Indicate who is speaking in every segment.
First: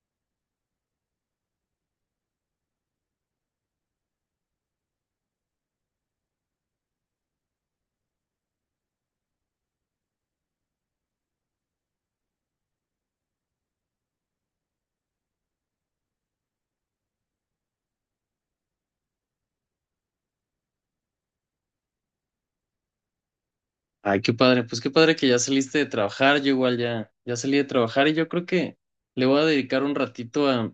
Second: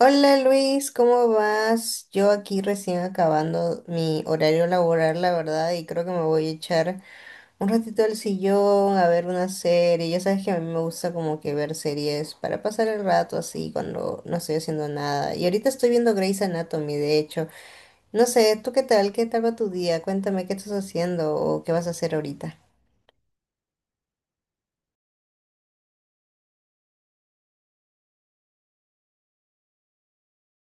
Speaker 1: Hola Luis, ¿cómo vas? Yo aquí recién acabando mi horario laboral, la verdad, y creo que me voy a echar un ratito al sillón a ver una serie. Ya sabes que a mí me gusta como que ver series para pasar el rato así cuando no estoy haciendo nada. Y ahorita estoy viendo Grey's Anatomy, de hecho. No sé, ¿tú qué tal? ¿Qué tal va tu día? Cuéntame qué estás haciendo o qué vas a hacer ahorita.
Speaker 2: Ay, qué padre, pues qué padre que ya saliste de trabajar, yo igual ya, ya salí de trabajar y yo creo que le voy a dedicar un ratito a,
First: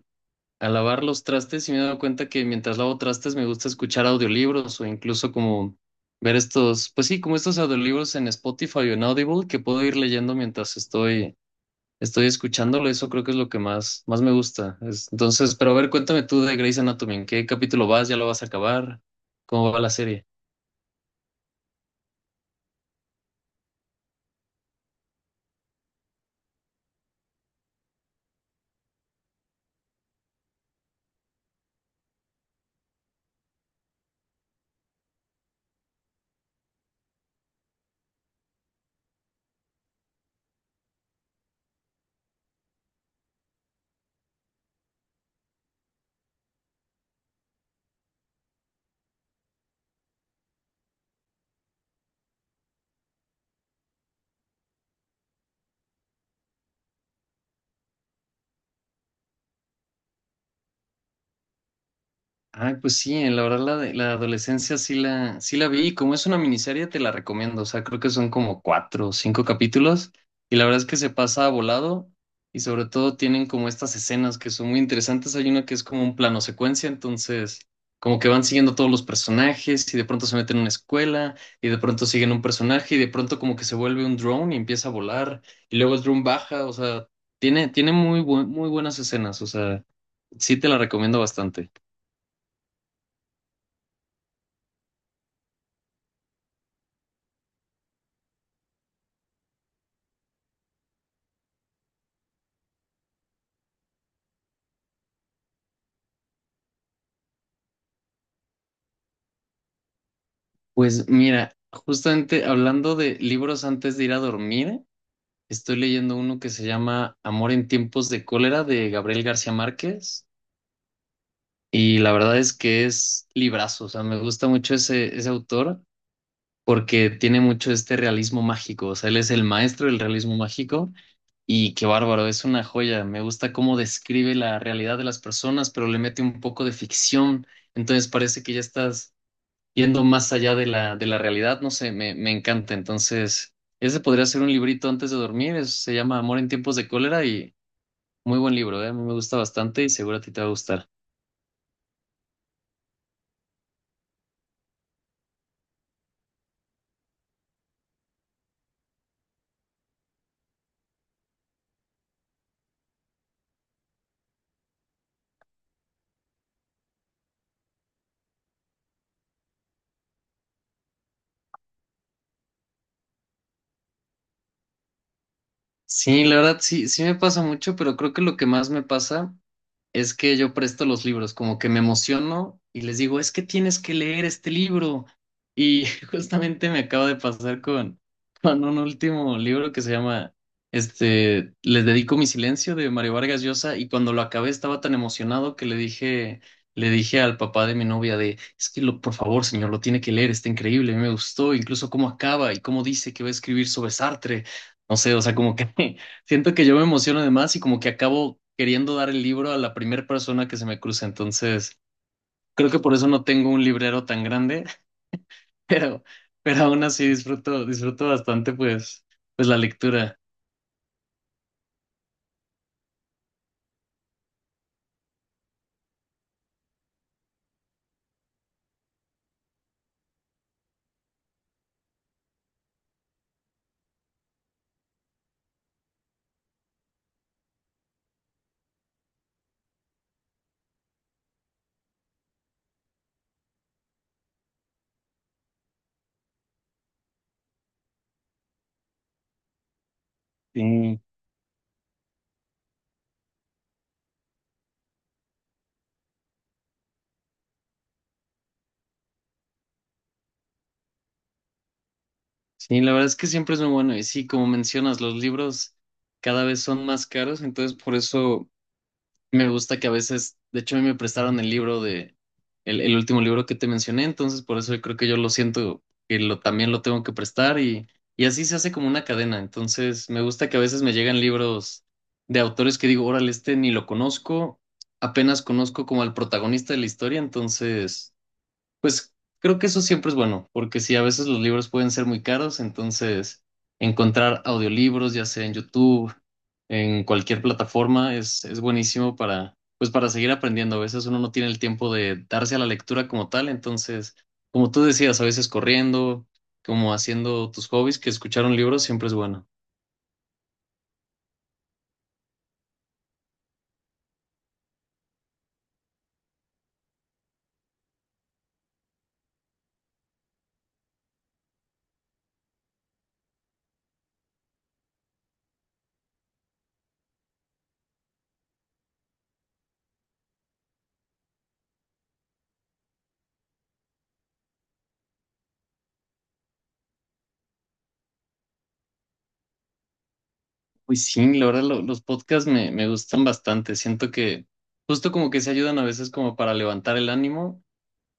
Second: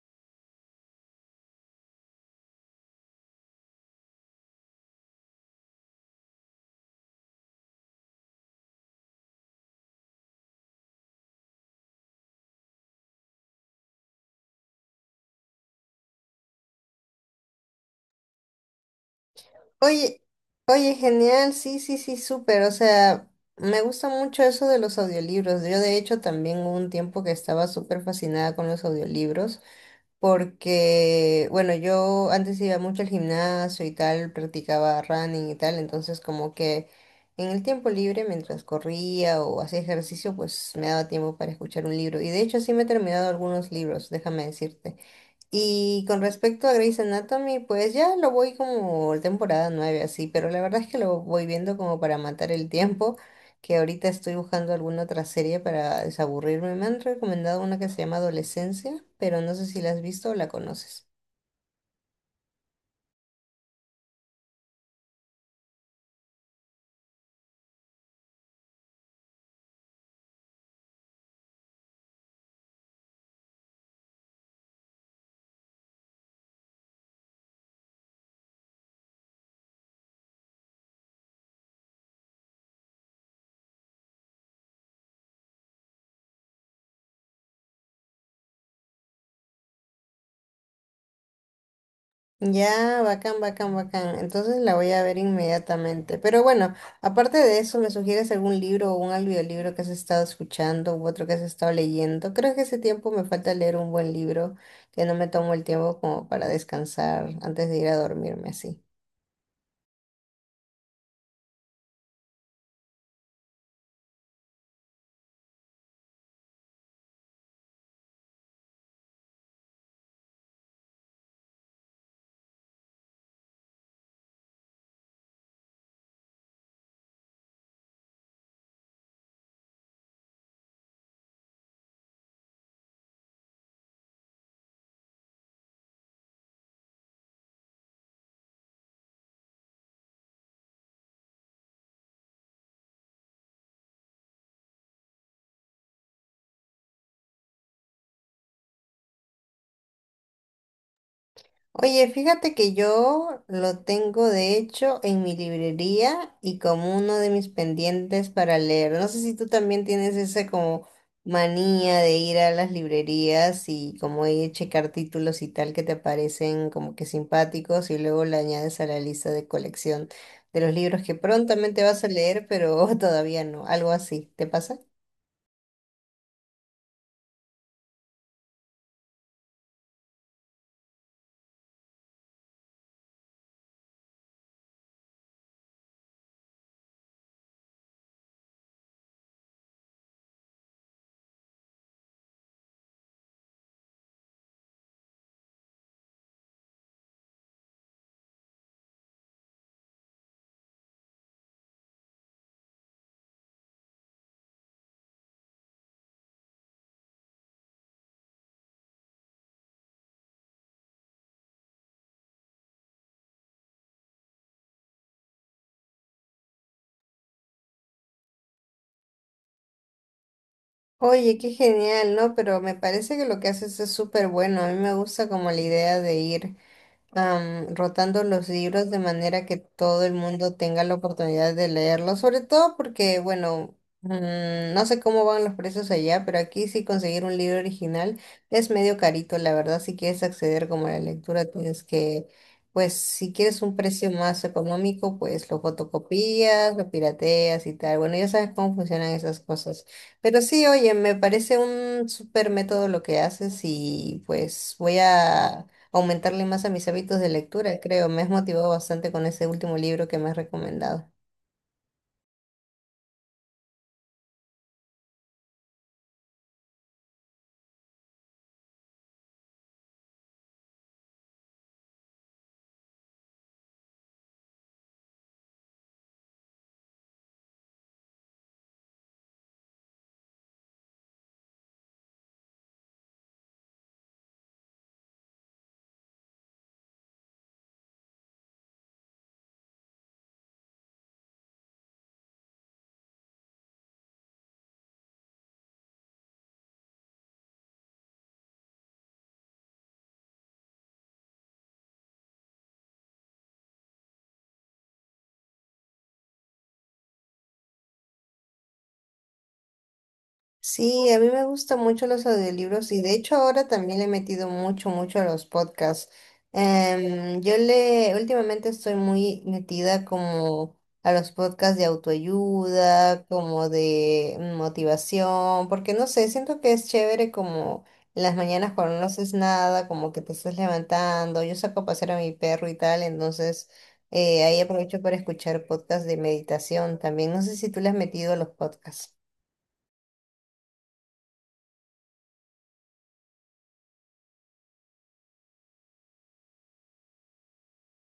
Speaker 2: a lavar los trastes y me he dado cuenta que mientras lavo trastes me gusta escuchar audiolibros o incluso como ver estos, pues sí, como estos audiolibros en Spotify o en Audible que puedo ir leyendo mientras estoy escuchándolo, eso creo que es lo que más me gusta. Entonces, pero a ver, cuéntame tú de Grey's Anatomy, ¿en qué capítulo vas? ¿Ya lo vas a acabar? ¿Cómo va la
Speaker 1: Oye,
Speaker 2: serie?
Speaker 1: oye, genial, sí, sí, sí, súper, o sea, me gusta mucho eso de los audiolibros. Yo de hecho también hubo un tiempo que estaba súper fascinada con los audiolibros porque, bueno, yo antes iba mucho al gimnasio y tal, practicaba running y tal, entonces como que en el tiempo libre, mientras corría o hacía ejercicio, pues me daba tiempo para escuchar un libro. Y de hecho sí me he terminado algunos libros, déjame decirte. Y con respecto a Grey's Anatomy, pues ya lo voy como temporada 9 así, pero la verdad es que lo voy viendo como para matar el tiempo, que ahorita estoy buscando alguna otra serie para desaburrirme. Me han recomendado una que se llama Adolescencia, pero no sé si la has visto o la conoces.
Speaker 2: Ay, pues sí, la verdad la adolescencia sí la vi y como es una miniserie te la recomiendo, o sea, creo que son como cuatro o cinco capítulos y la verdad es que se pasa volado y sobre todo tienen como estas escenas que son muy interesantes, hay una que es como un plano secuencia, entonces como que van siguiendo todos los personajes y de pronto se meten en una escuela y de pronto siguen un personaje y de pronto como que se vuelve un drone y empieza a volar y luego el drone baja, o sea, tiene muy buenas escenas, o sea, sí te la recomiendo bastante.
Speaker 1: Ya, bacán, bacán, bacán. Entonces la voy a ver inmediatamente. Pero bueno, aparte de eso, ¿me sugieres algún libro o un audiolibro que has estado escuchando u otro que has estado leyendo? Creo que ese tiempo me falta leer un buen libro, que no me tomo el tiempo como para descansar antes de ir a dormirme así.
Speaker 2: Pues mira, justamente hablando de libros antes de ir a dormir, estoy leyendo uno que se llama Amor en tiempos de cólera de Gabriel García Márquez y la verdad es que es librazo, o sea, me gusta mucho ese autor porque tiene mucho este realismo mágico, o sea, él es el maestro del realismo mágico y qué bárbaro, es una joya, me gusta cómo describe la realidad de las personas, pero le mete un poco de ficción, entonces parece que ya estás yendo más allá de de la realidad, no sé, me encanta. Entonces, ese podría ser un librito antes de dormir, se llama Amor en tiempos de cólera y muy buen libro, ¿eh? A mí me gusta bastante y seguro a ti te va a gustar.
Speaker 1: Oye, fíjate que yo lo tengo de hecho en mi librería y como uno de mis pendientes para leer. No sé si tú también tienes esa como manía de ir a las librerías y como ahí checar títulos y tal que te parecen como que simpáticos y luego le añades a la lista de colección de los libros que prontamente vas a leer, pero todavía no, algo así. ¿Te pasa?
Speaker 2: Sí, la verdad, sí, sí me pasa mucho, pero creo que lo que más me pasa es que yo presto los libros, como que me emociono y les digo, es que tienes que leer este libro. Y justamente me acaba de pasar con un último libro que se llama, este, Les dedico mi silencio de Mario Vargas Llosa y cuando lo acabé estaba tan emocionado que le le dije al papá de mi novia de, es que lo, por favor, señor, lo tiene que leer, está increíble, a mí me gustó, incluso cómo acaba y cómo dice que va a escribir sobre Sartre. No sé, o sea, como que siento que yo me emociono de más y como que acabo queriendo dar el libro a la primera persona que se me cruce. Entonces, creo que por eso no tengo un librero tan grande, pero, pero aún así disfruto bastante pues la lectura.
Speaker 1: Oye, qué genial, ¿no? Pero me parece que lo que haces es súper bueno. A mí me gusta como la idea de ir. Rotando los libros de manera que todo el mundo tenga la oportunidad de leerlos, sobre todo porque, bueno, no sé cómo van los precios allá, pero aquí sí conseguir un libro original es medio carito, la verdad, si quieres acceder como a la lectura, tienes que, pues si quieres un precio más económico, pues lo fotocopias, lo pirateas y tal. Bueno, ya sabes cómo funcionan esas cosas. Pero sí, oye,
Speaker 2: Sí.
Speaker 1: me parece un súper método lo que haces y pues voy a aumentarle más a mis hábitos de lectura, creo. Me has motivado bastante con ese último libro que me has recomendado.
Speaker 2: Sí, la verdad es que siempre es muy bueno. Y sí, como mencionas, los libros cada vez son más caros, entonces por eso me gusta que a veces, de hecho, a mí me prestaron el libro el último libro que te mencioné, entonces por eso yo creo que yo lo siento que lo, también lo tengo que prestar y así se hace como una cadena. Entonces me gusta que a veces me llegan libros de autores que digo, órale, este ni lo conozco, apenas conozco como al protagonista de la historia, entonces pues creo que eso siempre es bueno, porque sí a veces los libros pueden ser muy caros, entonces encontrar audiolibros, ya sea en YouTube, en cualquier plataforma, es buenísimo para, pues para seguir aprendiendo. A veces uno no tiene el tiempo de darse a la lectura como tal, entonces, como tú decías, a veces corriendo, como haciendo tus hobbies, que escuchar un libro siempre es bueno.
Speaker 1: Sí, a mí me gustan mucho los audiolibros y de hecho ahora también le he metido mucho a los podcasts. Últimamente estoy muy metida como a los podcasts de autoayuda, como de motivación, porque no sé, siento que es chévere como en las mañanas cuando no haces nada, como que te estás levantando, yo saco a pasear a mi perro y tal, entonces ahí aprovecho para escuchar podcasts de meditación también. No sé si tú le has metido a los podcasts.
Speaker 2: Pues sí, la verdad, los podcasts me gustan bastante. Siento que justo como que se ayudan a veces como para levantar el ánimo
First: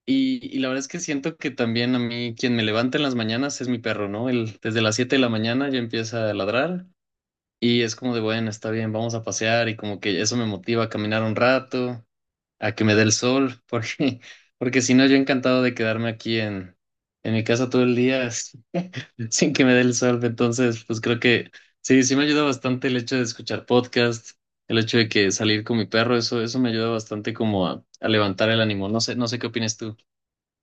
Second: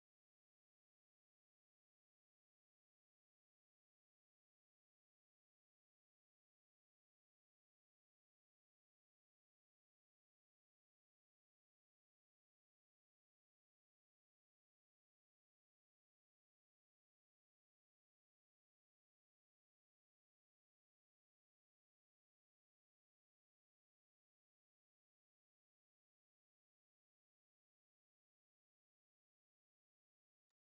Speaker 2: y la verdad es que siento que también a mí quien me levanta en las mañanas es mi perro, ¿no? Él desde las 7 de la mañana ya empieza a ladrar y es como de, bueno, está bien, vamos a pasear y como que eso me motiva a caminar un rato, a que me dé el sol, porque si no, yo encantado de quedarme aquí en mi casa todo el día sin que me dé el sol. Entonces, pues creo que sí, sí me ayuda bastante el hecho de escuchar podcast, el hecho de que salir con mi perro, eso me ayuda bastante como a levantar el ánimo. No sé, no sé qué opinas tú.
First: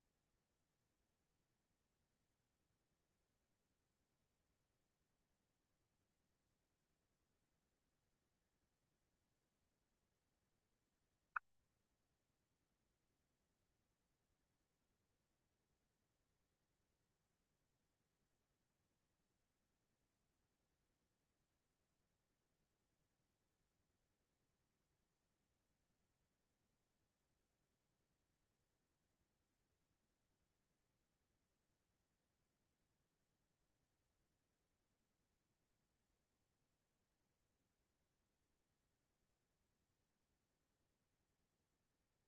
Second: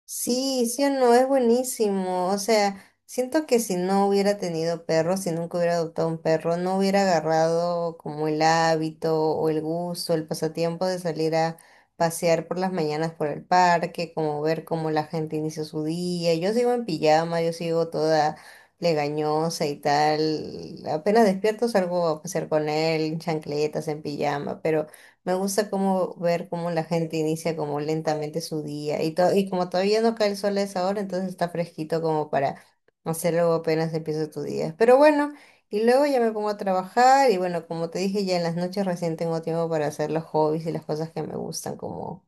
Speaker 1: Sí, sí o no, es buenísimo. O sea, siento que si no hubiera tenido perro, si nunca hubiera adoptado un perro, no hubiera agarrado como el hábito o el gusto, el pasatiempo de salir a pasear por las mañanas por el parque, como ver cómo la gente inicia su día. Yo sigo en pijama, yo sigo toda legañosa y tal. Apenas despierto salgo a pasear con él, en chancletas, en pijama, pero... Me gusta como ver cómo la gente inicia como lentamente su día y y como todavía no cae el sol a esa hora, entonces está fresquito como para hacerlo apenas empieza tu día. Pero bueno, y luego ya me pongo a trabajar y bueno, como te dije, ya en las noches recién tengo tiempo para hacer los hobbies y las cosas que me gustan, como,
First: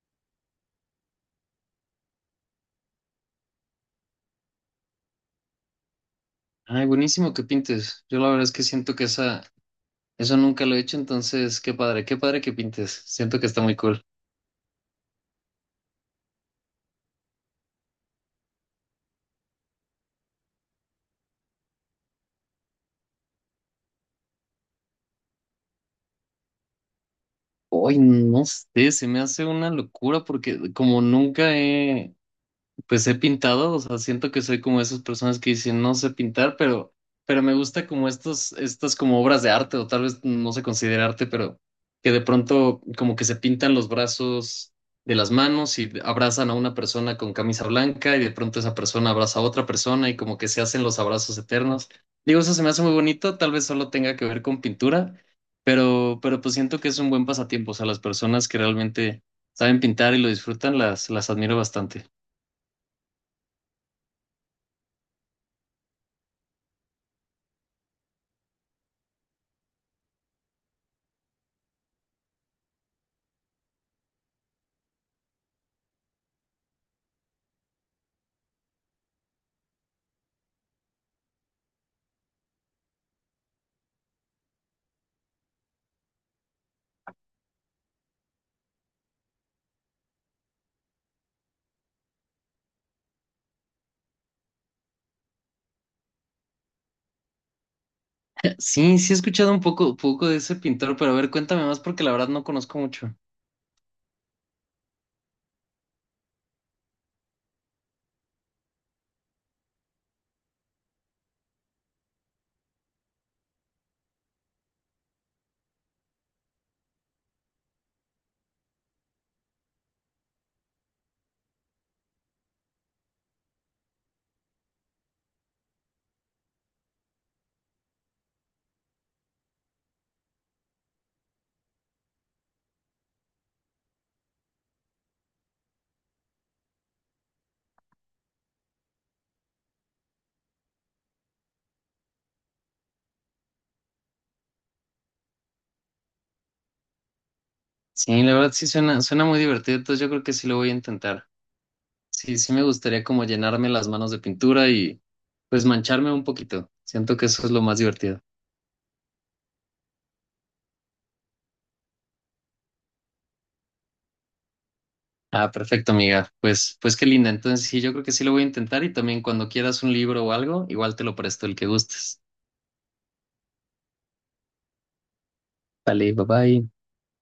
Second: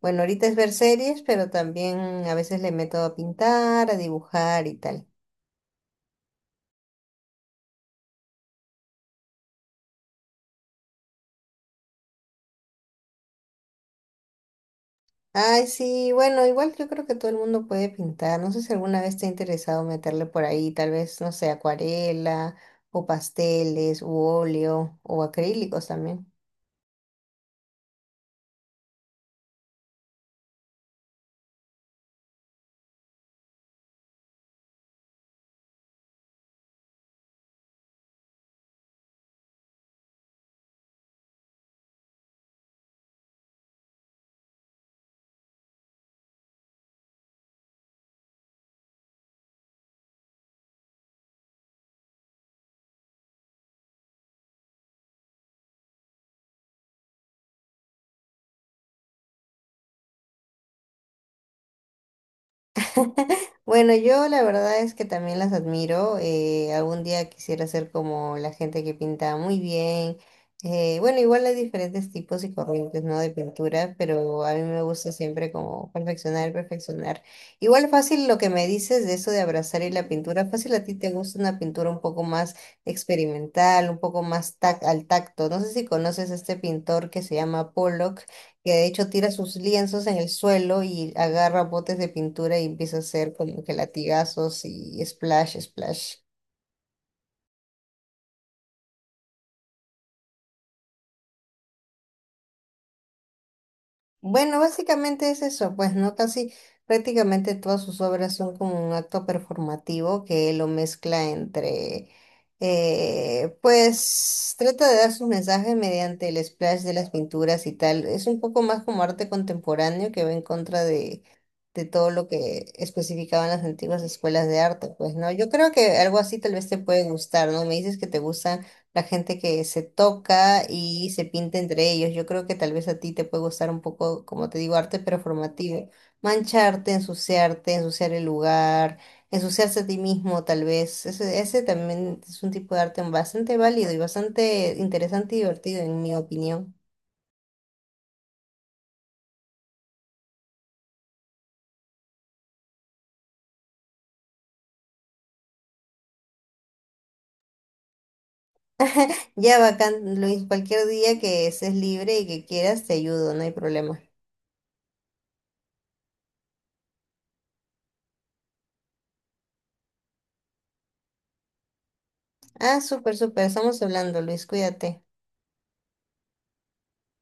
Speaker 1: bueno, ahorita es ver series, pero también a veces le meto a pintar, a dibujar y tal.
Speaker 2: Ay, buenísimo que pintes. Yo la verdad es que siento que eso nunca lo he hecho, entonces qué padre que pintes. Siento que está muy cool.
Speaker 1: Ay, sí, bueno, igual yo creo que todo el mundo puede pintar. No sé si alguna vez te ha interesado meterle por ahí, tal vez, no sé, acuarela o pasteles u óleo o acrílicos también.
Speaker 2: Hoy no sé, se me hace una locura porque como nunca he, pues he pintado, o sea, siento que soy como esas personas que dicen no sé pintar, pero me gusta como estos, estas como obras de arte, o tal vez no se considera arte, pero que de pronto como que se pintan los brazos de las manos y abrazan a una persona con camisa blanca y de pronto esa persona abraza a otra persona y como que se hacen los abrazos eternos. Digo, eso se me hace muy bonito, tal vez solo tenga que ver con pintura, pero pues siento que es un buen pasatiempo, o sea, las personas que realmente saben pintar y lo disfrutan, las admiro bastante.
Speaker 1: Bueno, yo la verdad es que también las admiro. Algún día quisiera ser como la gente que pinta muy bien. Bueno, igual hay diferentes tipos y corrientes, ¿no? De pintura, pero a mí me gusta siempre como perfeccionar. Igual fácil lo que me dices de eso de abrazar y la pintura, fácil a ti te gusta una pintura un poco más experimental, un poco más tac al tacto. No sé si conoces a este pintor que se llama Pollock que de hecho tira sus lienzos en el suelo y agarra botes de pintura y empieza a hacer como que latigazos y splash, splash.
Speaker 2: Sí, sí he escuchado un poco, poco de ese pintor, pero a ver, cuéntame más porque la verdad no conozco mucho.
Speaker 1: Bueno, básicamente es eso, pues, ¿no? Casi prácticamente todas sus obras son como un acto performativo que lo mezcla entre, pues, trata de dar sus mensajes mediante el splash de las pinturas y tal. Es un poco más como arte contemporáneo que va en contra de todo lo que especificaban las antiguas escuelas de arte, pues, ¿no? Yo creo que algo así tal vez te puede gustar, ¿no? Me dices que te gusta la gente que se toca y se pinta entre ellos. Yo creo que tal vez a ti te puede gustar un poco, como te digo, arte performativo. Mancharte, ensuciarte, ensuciar el lugar, ensuciarse a ti mismo, tal vez. Ese también es un tipo de arte bastante válido y bastante interesante y divertido, en mi opinión.
Speaker 2: Sí, la verdad sí suena muy divertido, entonces yo creo que sí lo voy a intentar. Sí, sí me gustaría como llenarme las manos de pintura y pues mancharme un poquito. Siento que eso es lo más divertido.
Speaker 1: Ya, bacán, Luis, cualquier día que estés libre y que quieras, te ayudo, no hay problema.
Speaker 2: Ah, perfecto, amiga. Pues, pues qué linda. Entonces sí, yo creo que sí lo voy a intentar y también cuando quieras un libro o algo, igual te lo presto el que gustes.
Speaker 1: Ah, súper, súper. Estamos hablando, Luis. Cuídate.
Speaker 2: Vale, bye bye.